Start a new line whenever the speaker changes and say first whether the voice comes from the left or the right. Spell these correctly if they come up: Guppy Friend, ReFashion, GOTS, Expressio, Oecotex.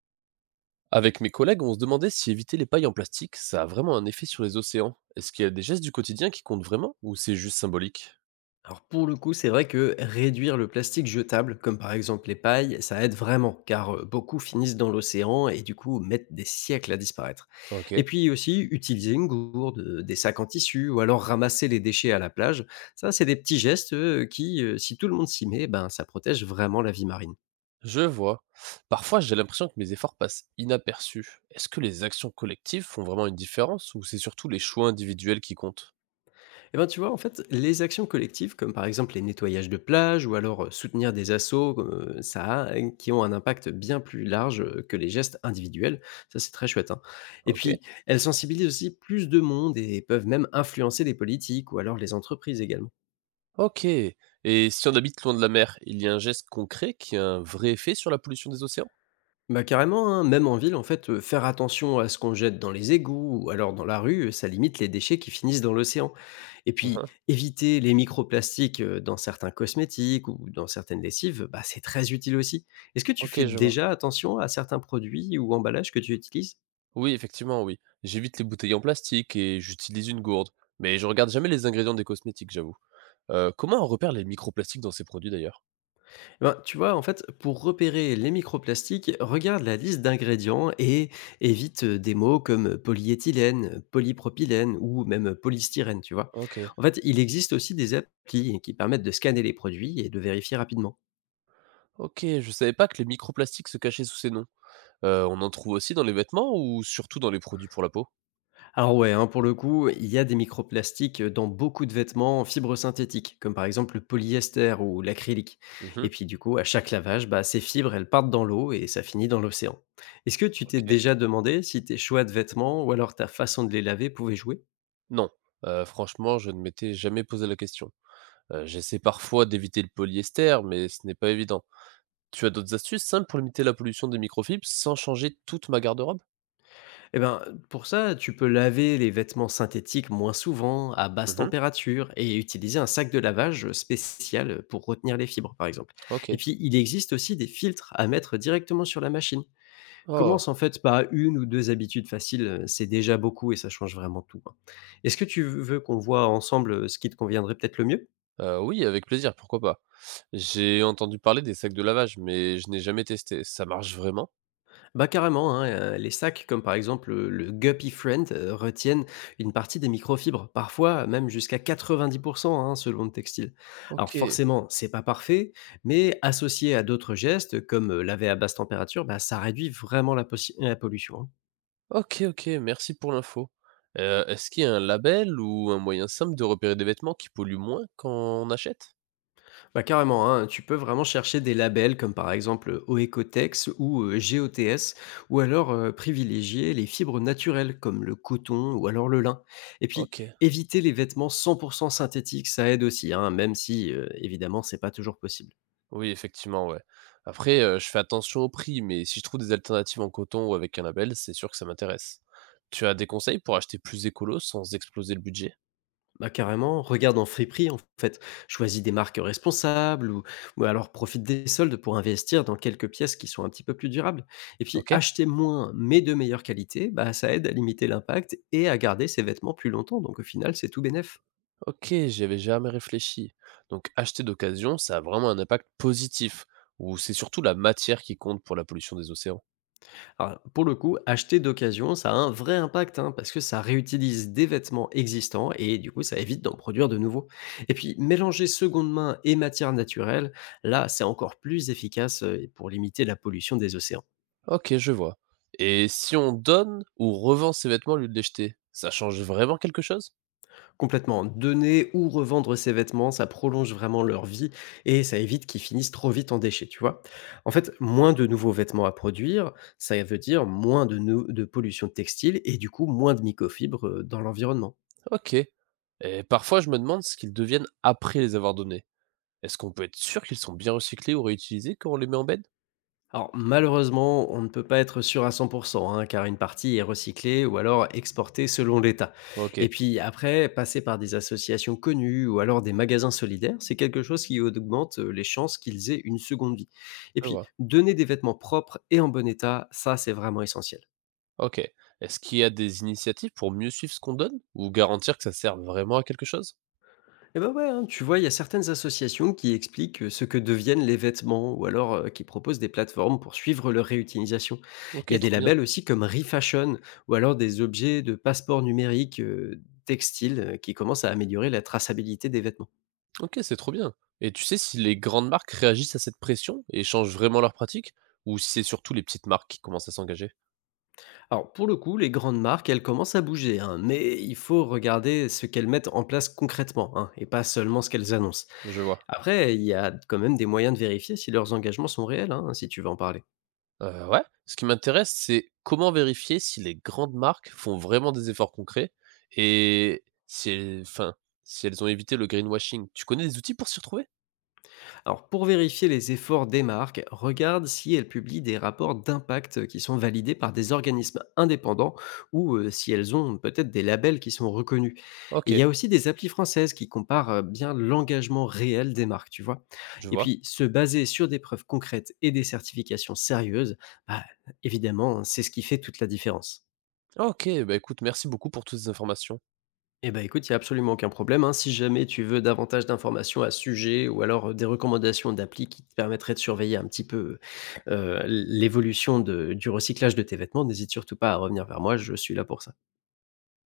right: Avec mes collègues, on se demandait si éviter les pailles en plastique, ça a vraiment un effet sur les océans. Est-ce qu'il y a des gestes du quotidien qui comptent vraiment ou c'est juste symbolique?
left: Alors pour le coup, c'est vrai que réduire le plastique jetable, comme par exemple les pailles, ça aide vraiment, car beaucoup finissent dans l'océan et du coup mettent des siècles à disparaître.
right: Ok,
left: Et puis aussi, utiliser une gourde, des sacs en tissu, ou alors ramasser les déchets à la plage, ça c'est des petits gestes qui, si tout le monde s'y met, ben, ça protège vraiment la vie marine.
right: je vois. Parfois, j'ai l'impression que mes efforts passent inaperçus. Est-ce que les actions collectives font vraiment une différence ou c'est surtout les choix individuels qui comptent?
left: Eh ben, tu vois, en fait, les actions collectives, comme par exemple les nettoyages de plages ou alors soutenir des assos, qui ont un impact bien plus large que les gestes individuels. Ça, c'est très chouette, hein. Et
right: Ok.
left: puis, elles sensibilisent aussi plus de monde et peuvent même influencer les politiques ou alors les entreprises également.
right: Ok. Et si on habite loin de la mer, il y a un geste concret qui a un vrai effet sur la pollution des océans?
left: Bah carrément, hein, même en ville, en fait, faire attention à ce qu'on jette dans les égouts ou alors dans la rue, ça limite les déchets qui finissent dans l'océan. Et puis,
right: Uhum.
left: éviter les microplastiques, dans certains cosmétiques ou dans certaines lessives, bah, c'est très utile aussi. Est-ce que tu fais
right: Ok, je vois.
left: déjà attention à certains produits ou emballages que tu utilises?
right: Oui, effectivement, oui. J'évite les bouteilles en plastique et j'utilise une gourde. Mais je regarde jamais les ingrédients des cosmétiques, j'avoue. Comment on repère les microplastiques dans ces produits d'ailleurs?
left: Eh ben, tu vois, en fait, pour repérer les microplastiques, regarde la liste d'ingrédients et évite des mots comme polyéthylène, polypropylène ou même polystyrène, tu vois?
right: OK,
left: En fait, il existe aussi des applis qui permettent de scanner les produits et de vérifier rapidement.
right: OK, je savais pas que les microplastiques se cachaient sous ces noms. On en trouve aussi dans les vêtements ou surtout dans les produits pour la peau?
left: Alors ouais, hein, pour le coup, il y a des microplastiques dans beaucoup de vêtements en fibres synthétiques, comme par exemple le polyester ou l'acrylique. Et
right: Mmh.
left: puis du coup, à chaque lavage, bah, ces fibres, elles partent dans l'eau et ça finit dans l'océan. Est-ce que tu t'es
right: OK.
left: déjà demandé si tes choix de vêtements ou alors ta façon de les laver pouvait jouer?
right: Non, franchement, je ne m'étais jamais posé la question. J'essaie parfois d'éviter le polyester, mais ce n'est pas évident. Tu as d'autres astuces simples pour limiter la pollution des microfibres sans changer toute ma garde-robe?
left: Eh ben, pour ça, tu peux laver les vêtements synthétiques moins souvent, à basse
right: Mmh.
left: température, et utiliser un sac de lavage spécial pour retenir les fibres, par exemple. Et
right: OK.
left: puis, il existe aussi des filtres à mettre directement sur la machine.
right: Oh,
left: Commence en fait par une ou 2 habitudes faciles, c'est déjà beaucoup et ça change vraiment tout, hein. Est-ce que tu veux qu'on voit ensemble, ce qui te conviendrait peut-être le mieux?
right: oui, avec plaisir, pourquoi pas. J'ai entendu parler des sacs de lavage, mais je n'ai jamais testé. Ça marche vraiment?
left: Bah, carrément, hein, les sacs comme par exemple, le Guppy Friend, retiennent une partie des microfibres, parfois même jusqu'à 90, hein, selon le textile. Alors
right: OK.
left: forcément, c'est pas parfait, mais associé à d'autres gestes comme laver à basse température, bah, ça réduit vraiment la pollution, hein.
right: OK, OK, merci pour l'info. Est-ce qu'il y a un label ou un moyen simple de repérer des vêtements qui polluent moins quand on achète?
left: Bah carrément, hein, tu peux vraiment chercher des labels comme par exemple Oecotex ou GOTS, ou alors privilégier les fibres naturelles comme le coton ou alors le lin. Et puis
right: OK.
left: éviter les vêtements 100% synthétiques, ça aide aussi, hein, même si évidemment c'est pas toujours possible.
right: Oui, effectivement, ouais. Après, je fais attention au prix, mais si je trouve des alternatives en coton ou avec un label, c'est sûr que ça m'intéresse. Tu as des conseils pour acheter plus écolo sans exploser le budget?
left: Bah, carrément, regarde en friperie en fait, choisis des marques responsables ou alors profite des soldes pour investir dans quelques pièces qui sont un petit peu plus durables. Et puis
right: OK.
left: acheter moins mais de meilleure qualité, bah, ça aide à limiter l'impact et à garder ses vêtements plus longtemps. Donc au final, c'est tout bénef.
right: OK, j'y avais jamais réfléchi. Donc acheter d'occasion, ça a vraiment un impact positif ou c'est surtout la matière qui compte pour la pollution des océans?
left: Alors, pour le coup, acheter d'occasion, ça a un vrai impact, hein, parce que ça réutilise des vêtements existants et du coup, ça évite d'en produire de nouveaux. Et puis mélanger seconde main et matière naturelle, là, c'est encore plus efficace pour limiter la pollution des océans.
right: Ok, je vois. Et si on donne ou revend ses vêtements au lieu de les jeter, ça change vraiment quelque chose?
left: Complètement. Donner ou revendre ces vêtements, ça prolonge vraiment leur vie et ça évite qu'ils finissent trop vite en déchets, tu vois? En fait, moins de nouveaux vêtements à produire, ça veut dire moins de pollution textile et du coup, moins de microfibres, dans l'environnement.
right: Ok. Et parfois, je me demande ce qu'ils deviennent après les avoir donnés. Est-ce qu'on peut être sûr qu'ils sont bien recyclés ou réutilisés quand on les met en bed?
left: Alors malheureusement, on ne peut pas être sûr à 100, hein, car une partie est recyclée ou alors exportée selon l'État.
right: Ok,
left: Et puis après, passer par des associations connues ou alors des magasins solidaires, c'est quelque chose qui augmente les chances qu'ils aient une seconde vie. Et
right: je
left: puis,
right: vois.
left: donner des vêtements propres et en bon état, ça c'est vraiment essentiel.
right: Ok. Est-ce qu'il y a des initiatives pour mieux suivre ce qu'on donne ou garantir que ça sert vraiment à quelque chose?
left: Eh bah, ouais, hein, tu vois, il y a certaines associations qui expliquent ce que deviennent les vêtements ou alors qui proposent des plateformes pour suivre leur réutilisation. Il
right: Ok,
left: y a des
right: trop bien.
left: labels aussi comme ReFashion ou alors des objets de passeport numérique textile qui commencent à améliorer la traçabilité des vêtements.
right: Ok, c'est trop bien. Et tu sais si les grandes marques réagissent à cette pression et changent vraiment leurs pratiques ou si c'est surtout les petites marques qui commencent à s'engager?
left: Alors pour le coup, les grandes marques, elles commencent à bouger, hein, mais il faut regarder ce qu'elles mettent en place concrètement, hein, et pas seulement ce qu'elles annoncent.
right: Je vois.
left: Après, il y a quand même des moyens de vérifier si leurs engagements sont réels, hein, si tu veux en parler.
right: Ouais. Ce qui m'intéresse, c'est comment vérifier si les grandes marques font vraiment des efforts concrets et si elles enfin, si elles ont évité le greenwashing. Tu connais des outils pour s'y retrouver?
left: Alors, pour vérifier les efforts des marques, regarde si elles publient des rapports d'impact qui sont validés par des organismes indépendants ou si elles ont peut-être des labels qui sont reconnus. Et il y
right: OK,
left: a aussi des applis françaises qui comparent bien l'engagement réel des marques, tu vois.
right: je
left: Et
right: vois.
left: puis, se baser sur des preuves concrètes et des certifications sérieuses, bah, évidemment, c'est ce qui fait toute la différence.
right: OK, bah, écoute, merci beaucoup pour toutes ces informations.
left: Eh ben, écoute, il y a absolument aucun problème, hein. Si jamais tu veux davantage d'informations à ce sujet ou alors, des recommandations d'applis qui te permettraient de surveiller un petit peu, heu, l'évolution de du recyclage de tes vêtements, n'hésite surtout pas à revenir vers moi, je suis là pour ça.